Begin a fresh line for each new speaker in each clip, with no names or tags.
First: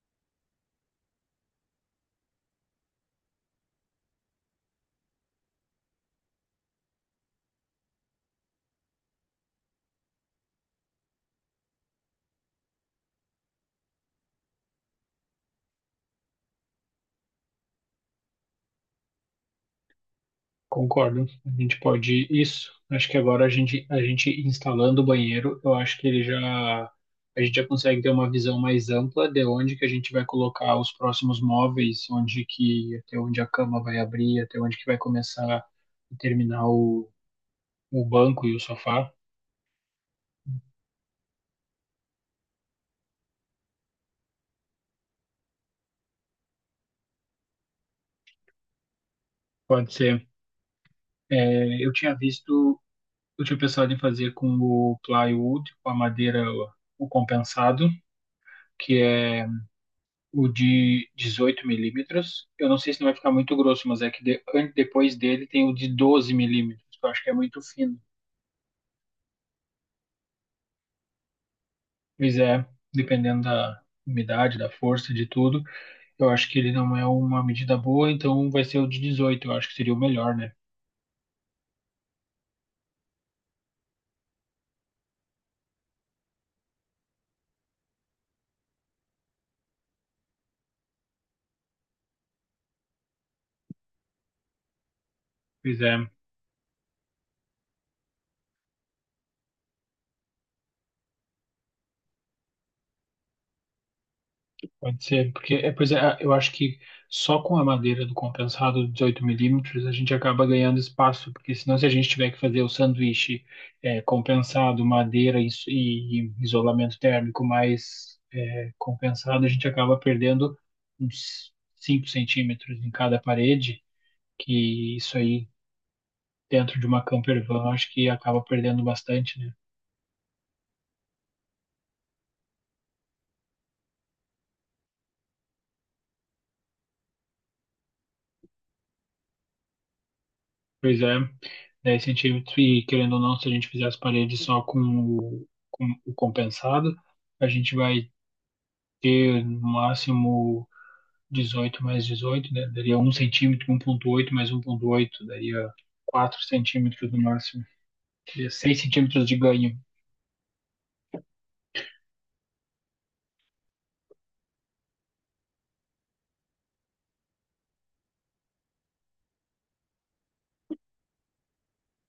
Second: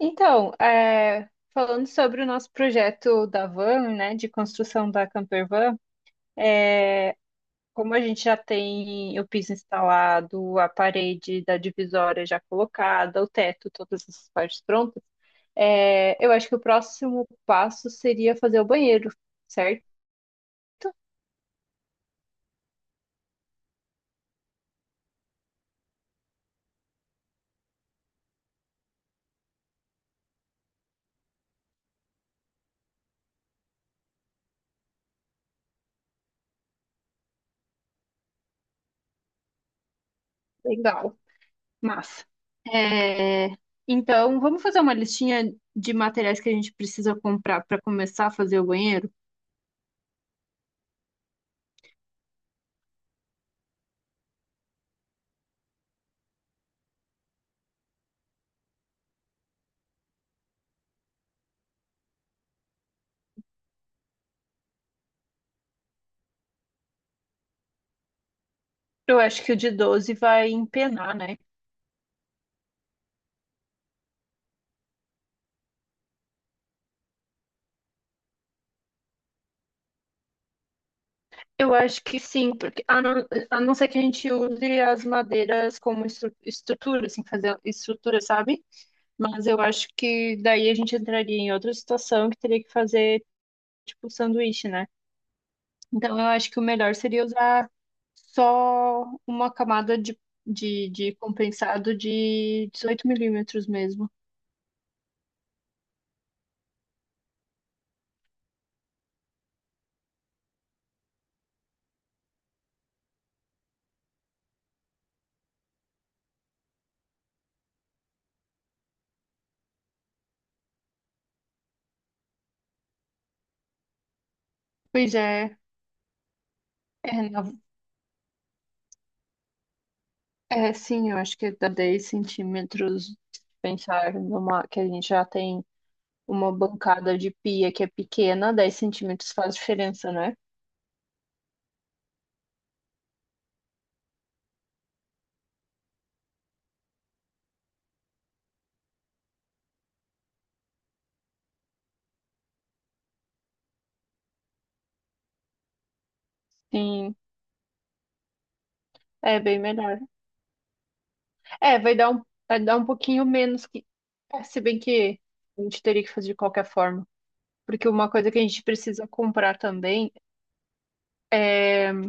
Então, falando sobre o nosso projeto da van, né, de construção da camper van, é, como a gente já tem o piso instalado, a parede da divisória já colocada, o teto, todas essas partes prontas, eu acho que o próximo passo seria fazer o banheiro, certo?
Concordo, a gente pode isso. Acho que agora a gente instalando o banheiro, eu acho que ele já a gente já consegue ter uma visão mais ampla de onde que a gente vai colocar os próximos móveis, onde que até onde a cama vai abrir, até onde que vai começar e terminar o banco e o sofá.
Legal, massa. É, então, vamos fazer uma listinha de materiais que a gente precisa comprar para começar a fazer o banheiro?
Pode ser. É, eu tinha pensado em fazer com o plywood, com a madeira o compensado, que é o de 18 mm. Eu não sei se não vai ficar muito grosso, mas é que depois dele tem o de 12 mm, que eu acho que é muito fino.
Eu acho que o de 12 vai empenar, né?
Mas é, dependendo da umidade, da força, de tudo, eu acho que ele não é uma medida boa, então vai ser o de 18 eu acho que seria o melhor, né?
Eu acho que sim, porque a não ser que a gente use as madeiras como estrutura, assim, fazer estrutura, sabe? Mas eu acho que daí a gente entraria em outra situação que teria que fazer, tipo, sanduíche, né?
Pois é.
Então eu acho que o melhor seria usar só uma camada de compensado de 18 milímetros mesmo.
Pode ser, porque pois é, eu acho que só com a madeira do compensado de 18 mm a gente acaba ganhando espaço, porque senão se a gente tiver que fazer o sanduíche compensado, madeira e isolamento térmico mais compensado, a gente acaba perdendo uns 5 cm em cada parede, que
Pois
isso aí
é,
dentro de uma
é,
camper van eu acho que acaba perdendo bastante, né?
É, sim, eu acho que dá 10 centímetros pensar numa que a gente já tem uma bancada de pia que é pequena, 10 centímetros faz diferença, né?
Pois é, é incentivo que, querendo ou não, se a gente fizer as paredes só com o compensado, a gente vai ter no máximo 18 mais 18, né? Daria 1,8 mais 1,8 daria 4 cm
Sim,
no máximo, daria 6 centímetros de
é bem
ganho.
melhor. É, vai dar um pouquinho menos que. Se bem que a gente teria que fazer de qualquer forma. Porque uma coisa que a gente precisa comprar também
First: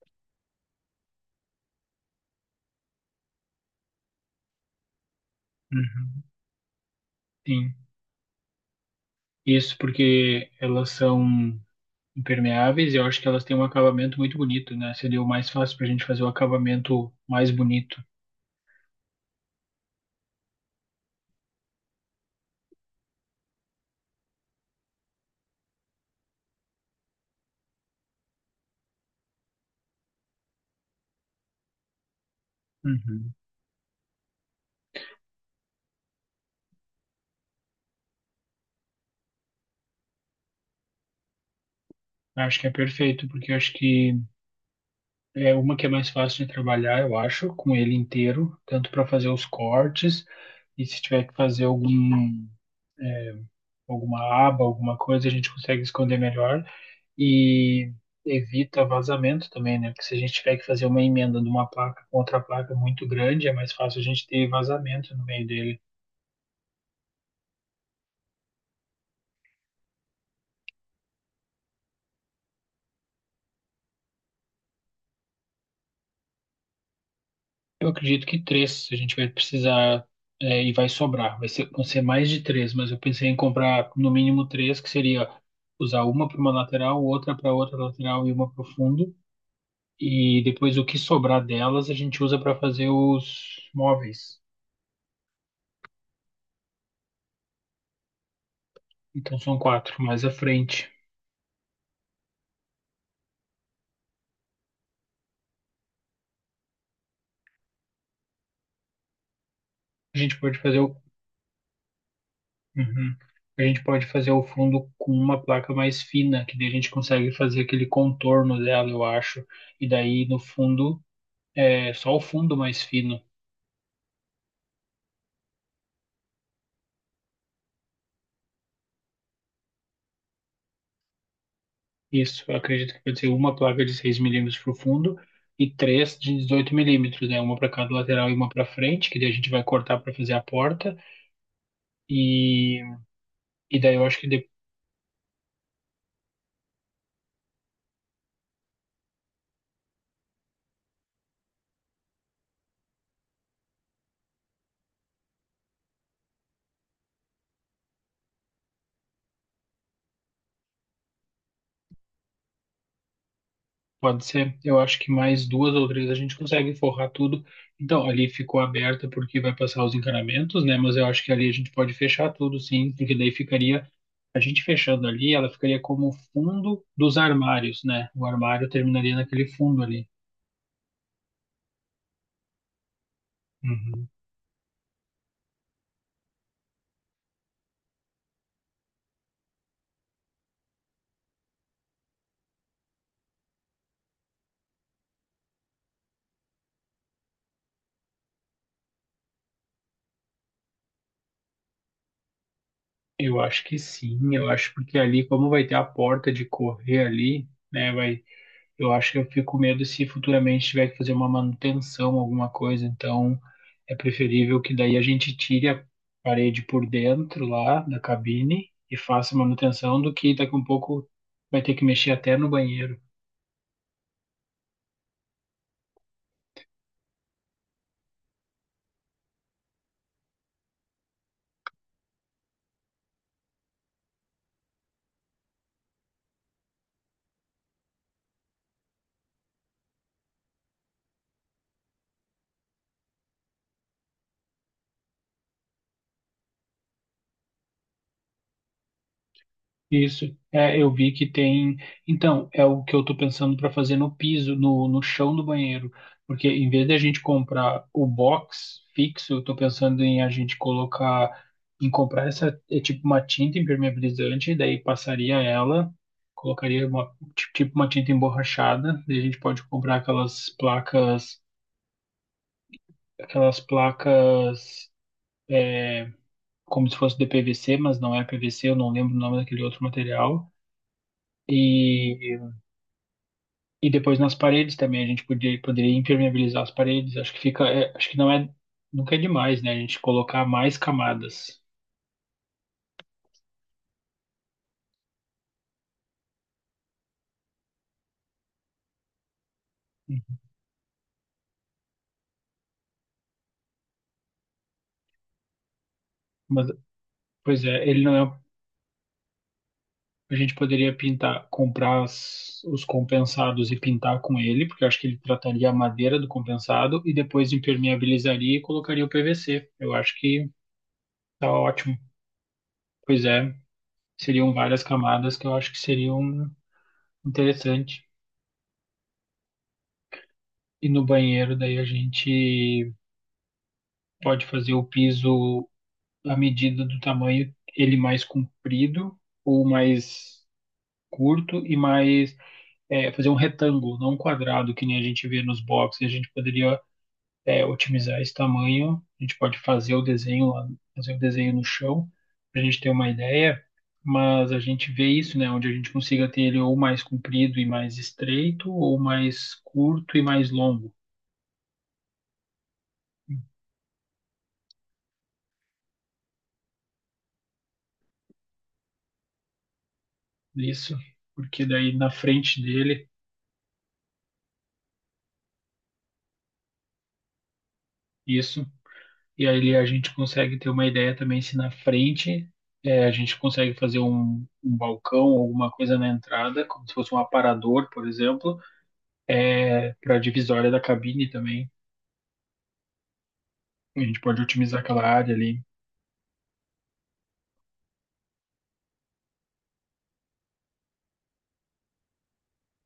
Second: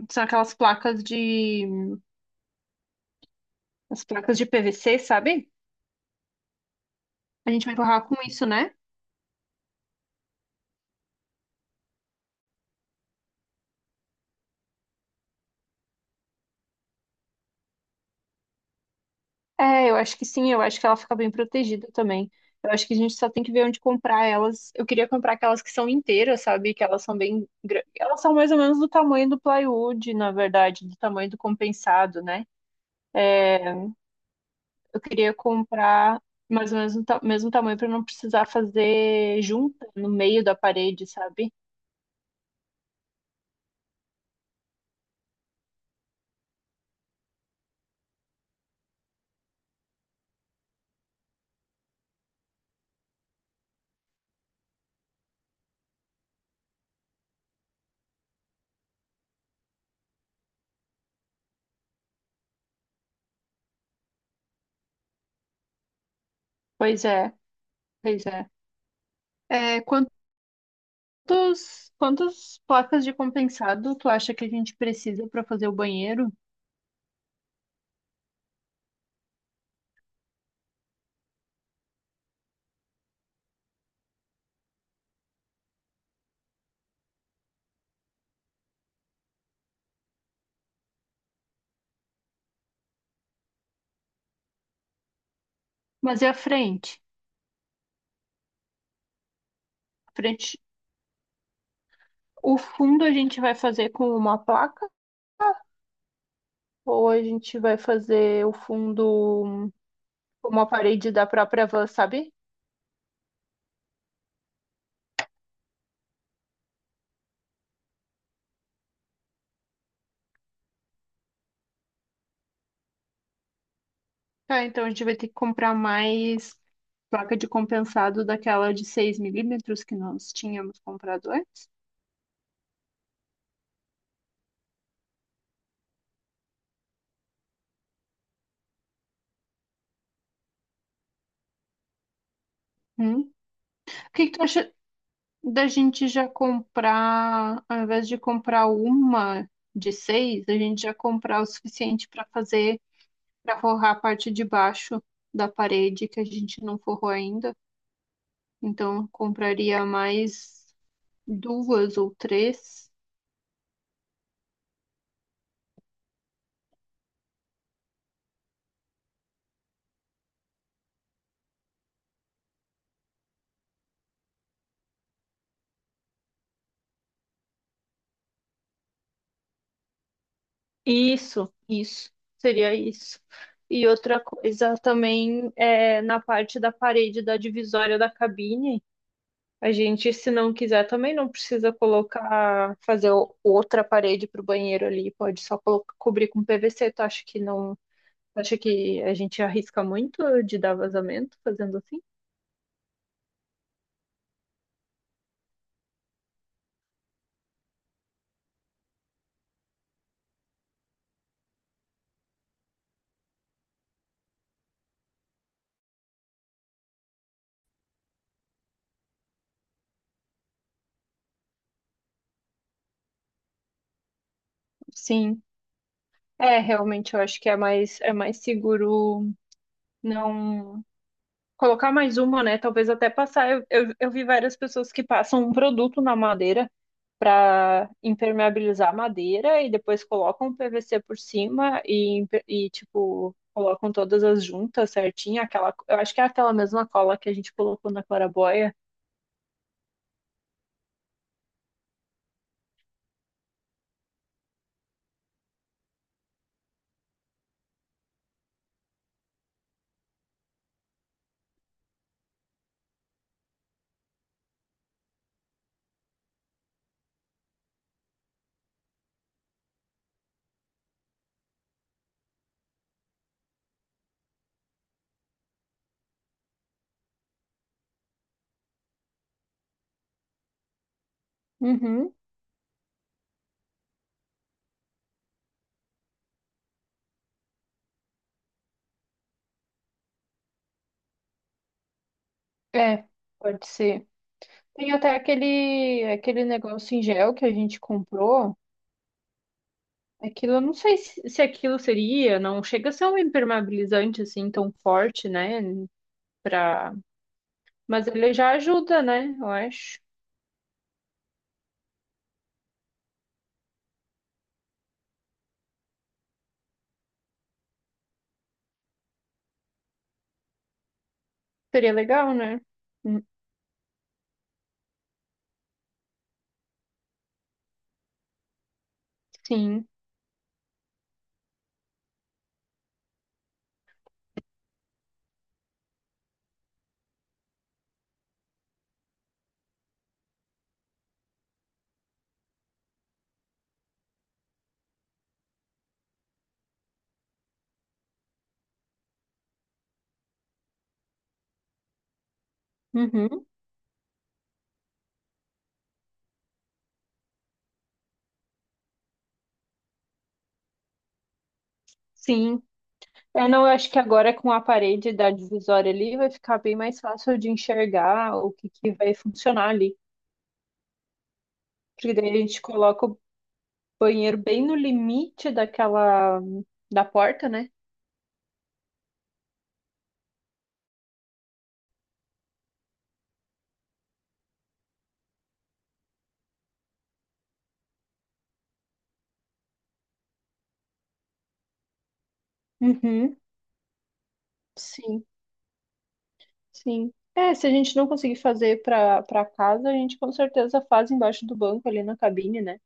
são aquelas placas de. As placas de PVC, sabe?
Uhum.
A gente
Sim.
vai empurrar com isso, né?
Isso porque elas são impermeáveis e eu acho que elas têm um acabamento muito bonito, né? Seria o mais fácil para a gente fazer o acabamento mais bonito.
É, eu acho que sim, eu acho que ela fica bem protegida também. Eu acho que a gente só tem que ver onde comprar elas. Eu queria comprar aquelas que são inteiras, sabe? Que elas são bem grandes. Elas são mais ou menos do tamanho do plywood, na verdade, do tamanho do compensado, né?
Uhum.
Eu queria comprar mais ou menos do mesmo tamanho para não precisar fazer junta no meio da parede, sabe?
Acho que é perfeito, porque eu acho que é uma que é mais fácil de trabalhar, eu acho, com ele inteiro, tanto para fazer os cortes e se tiver que fazer é, alguma aba, alguma coisa, a gente consegue esconder melhor e evita vazamento também, né? Porque se a gente tiver que fazer uma emenda de uma placa com outra placa muito grande, é mais fácil a gente ter vazamento no meio dele.
Pois é, pois é. É, quantas placas de compensado tu acha que a gente precisa para fazer o banheiro?
Eu acredito que três a gente vai precisar e vai sobrar. Vão ser mais de três, mas eu pensei em comprar no mínimo três, que seria usar uma para uma lateral, outra para outra lateral e uma para o fundo. E depois o que sobrar delas a gente usa para fazer os móveis.
Mas e a frente?
Então são quatro,
A
mais à
frente.
frente.
O fundo a gente vai fazer com uma placa ou a gente vai fazer o fundo
A gente
com
pode
uma
fazer o,
parede da própria van, sabe?
Uhum. A gente pode fazer o fundo com uma placa mais fina, que daí a gente consegue fazer aquele contorno dela, eu acho. E daí no fundo é só o fundo mais fino.
Ah, então a gente vai ter que comprar mais placa de compensado daquela de 6 milímetros que nós tínhamos comprado antes.
Isso, eu acredito que pode ser uma placa de 6 mm para o fundo e três de 18 milímetros, né? Uma para cada lateral e uma para frente, que daí a gente vai cortar para fazer a porta. E,
Hum.
e daí eu
O
acho
que
que
que tu acha da gente já comprar, ao invés de comprar uma de 6, a gente já comprar o suficiente para fazer, para forrar a parte de baixo da parede que a gente não forrou ainda? Então, eu compraria mais duas ou três.
pode ser, eu acho que mais duas ou três a gente consegue forrar tudo. Então, ali ficou aberta porque vai passar os encanamentos, né? Mas eu acho que ali a gente pode fechar tudo, sim, porque daí ficaria, a gente fechando ali, ela ficaria como fundo dos armários, né? O armário terminaria naquele fundo ali.
Isso, isso. Seria isso. E
Uhum.
outra coisa também é na parte da parede da divisória da cabine. A gente, se não quiser, também não precisa colocar, fazer o- outra parede para o banheiro ali. Pode só cobrir com PVC. Tu acha que não? Tu acha que a gente arrisca muito de dar vazamento fazendo assim?
Eu acho que sim, eu acho porque ali, como vai ter a porta de correr ali, né, eu acho que eu fico com medo se futuramente tiver que fazer uma manutenção, alguma coisa, então é preferível que daí a gente tire a parede por dentro lá da cabine e faça manutenção do que daqui a um pouco vai ter que mexer até no banheiro.
Sim. É, realmente eu acho que é mais seguro não colocar mais uma, né? Talvez até passar. Eu vi várias pessoas que passam um produto na madeira para impermeabilizar a madeira e depois colocam o PVC por cima e, tipo, colocam todas as juntas certinho. Aquela, eu acho que é aquela mesma cola que a gente colocou na claraboia.
Isso, eu vi que tem. Então, é o que eu tô pensando para fazer no piso, no chão do banheiro. Porque em vez de a gente comprar o box fixo, eu tô pensando em a gente colocar, em comprar essa, é tipo uma tinta impermeabilizante, daí passaria ela, colocaria tipo uma tinta emborrachada, daí a gente pode comprar aquelas placas, é, como se fosse de PVC, mas não é PVC, eu não lembro o nome daquele outro material.
Uhum,
e E depois nas paredes também a gente poderia impermeabilizar as paredes. Acho que fica, acho que não é, nunca é demais, né? A gente colocar mais camadas.
é, pode ser. Tem até aquele negócio em gel que a gente comprou. Aquilo, eu não sei se aquilo seria, não chega a ser um impermeabilizante assim tão forte, né?
Mas,
Para
pois é, ele
Mas
não
ele
é.
já ajuda, né? Eu acho.
A gente poderia pintar, comprar os compensados e pintar com ele, porque eu acho que ele trataria a madeira do compensado e depois impermeabilizaria e colocaria o PVC. Eu acho que tá
Seria
ótimo.
legal, né? Hum,
Pois é, seriam várias camadas que eu acho que seriam interessante.
sim.
E no banheiro, daí a gente pode fazer o piso à medida do tamanho, ele mais comprido ou mais curto e mais fazer um retângulo, não um quadrado, que nem a gente vê nos boxes. A gente poderia otimizar esse tamanho, a gente pode fazer o desenho lá, fazer o desenho no chão, para a gente ter uma
Uhum.
ideia, mas a gente vê isso, né, onde a gente consiga ter ele ou mais comprido e mais estreito, ou mais curto e mais longo.
Sim. Eu não eu acho que agora com a parede da divisória ali vai ficar bem mais fácil de enxergar o que que vai funcionar ali.
Isso, porque daí na
Porque daí a
frente
gente coloca
dele,
o banheiro bem no limite daquela da porta, né?
isso. E aí a gente consegue ter uma ideia também se na frente a gente consegue fazer um balcão, alguma coisa na entrada, como se fosse um aparador, por exemplo, para a divisória da cabine também.
Uhum.
A gente pode otimizar aquela
Sim,
área ali.
sim. É, se a gente não conseguir fazer para casa, a gente com certeza faz embaixo do banco ali na cabine, né?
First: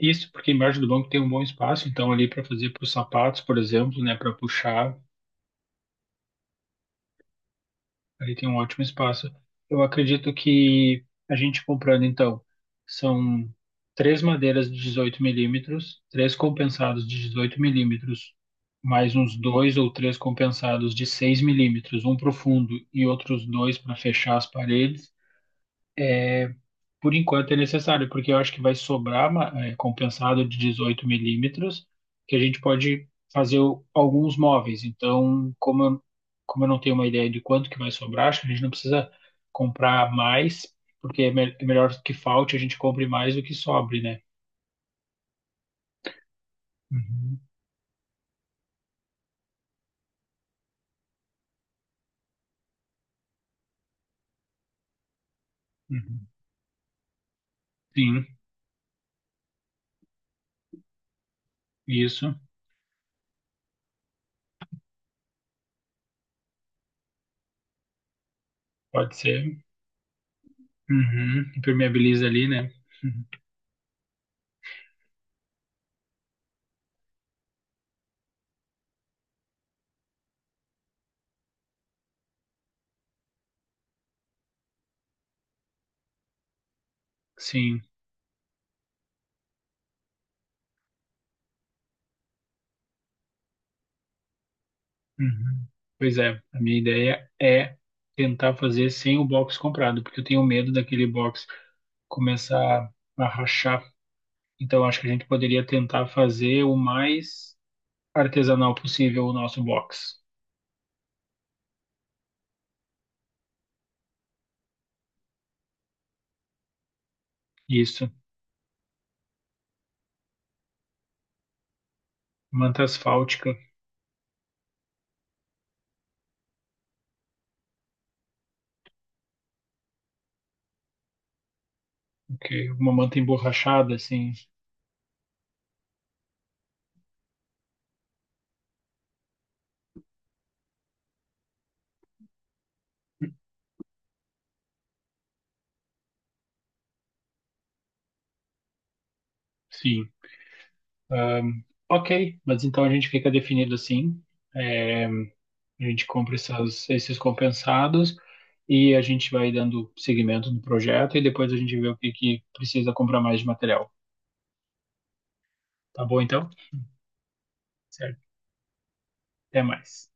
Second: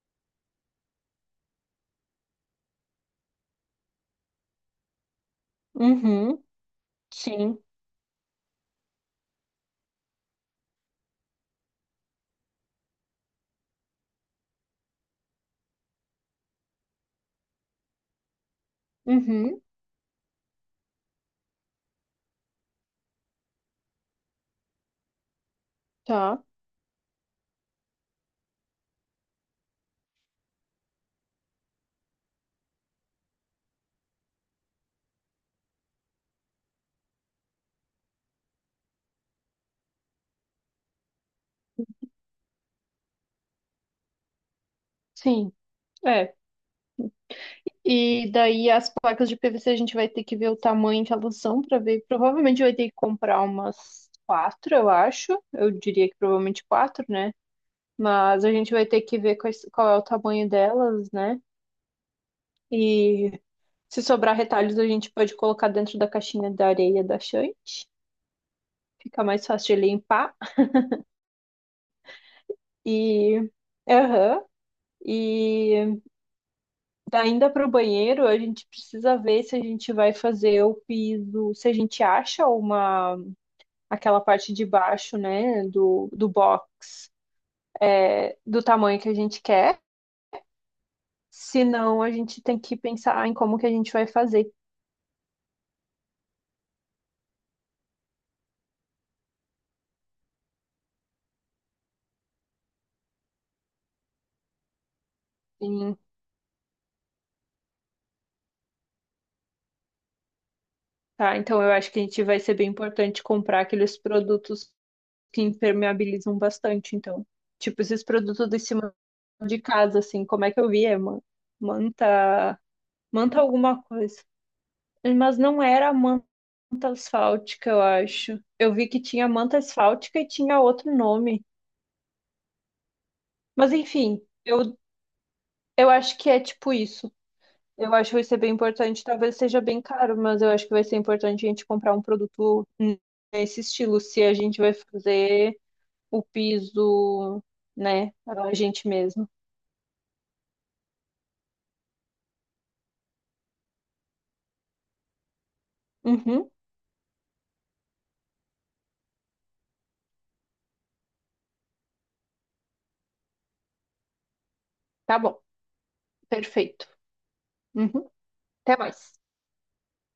Isso, porque embaixo do banco tem um bom espaço, então ali para fazer para os sapatos, por exemplo, né, para puxar.
Uhum. Sim.
Aí tem um ótimo espaço. Eu acredito que a gente comprando, então, são três madeiras de 18 milímetros, três compensados de 18 milímetros, mais uns
Uhum.
dois ou três compensados de 6 mm, um para o fundo e outros dois para fechar as paredes,
Tá.
por enquanto é necessário, porque eu acho que vai sobrar compensado de 18 milímetros, que a gente pode fazer alguns móveis. Então, como eu não tenho uma ideia de quanto que vai sobrar, acho que a gente não precisa comprar mais, porque é melhor que falte, a gente compre mais do que sobre, né?
Sim. É.
Uhum,
E daí as placas de PVC a gente vai ter que ver o tamanho que elas são para ver. Provavelmente vai ter que comprar umas quatro, eu acho. Eu diria que
uhum.
provavelmente quatro, né?
Sim,
Mas a gente vai ter que ver qual é o tamanho delas, né?
isso,
E se sobrar retalhos, a gente pode colocar dentro da caixinha da areia da Shant.
pode
Fica mais
ser.
fácil de limpar.
Uhum. Impermeabiliza ali, né? Uhum.
E. Aham. E ainda para o banheiro, a gente precisa ver se a gente vai fazer o piso, se a gente acha uma aquela parte de baixo, né, do box,
Sim.
é, do tamanho que a gente quer. Senão, a gente tem que pensar em como que a gente vai fazer.
Uhum. Pois é, a minha ideia é tentar fazer sem o box comprado, porque eu tenho medo daquele box começar a rachar. Então acho que a gente poderia
Sim,
tentar fazer o mais artesanal possível o nosso box.
tá? Então, eu acho que a gente vai ser bem importante comprar aqueles produtos que impermeabilizam bastante. Então, tipo, esses
Isso,
produtos de cima de casa, assim, como é que eu vi? É manta,
manta
manta
asfáltica.
alguma coisa. Mas não era a manta asfáltica, eu acho. Eu vi que tinha manta asfáltica e tinha outro nome.
Ok, uma manta
Mas,
emborrachada,
enfim,
assim.
eu acho que é tipo isso. Eu acho que vai ser bem importante. Talvez seja bem caro, mas eu acho que vai ser importante a gente comprar um produto nesse estilo, se a gente vai fazer o piso, né, a gente mesmo.
Sim. Ok, mas então a gente fica definido assim. É, A gente compra
Uhum,
esses compensados e a gente vai dando seguimento no projeto e depois a gente vê o que que precisa comprar mais de material.
tá bom,
Tá bom, então?
perfeito. Uhum,
Certo.
até mais.
Até mais.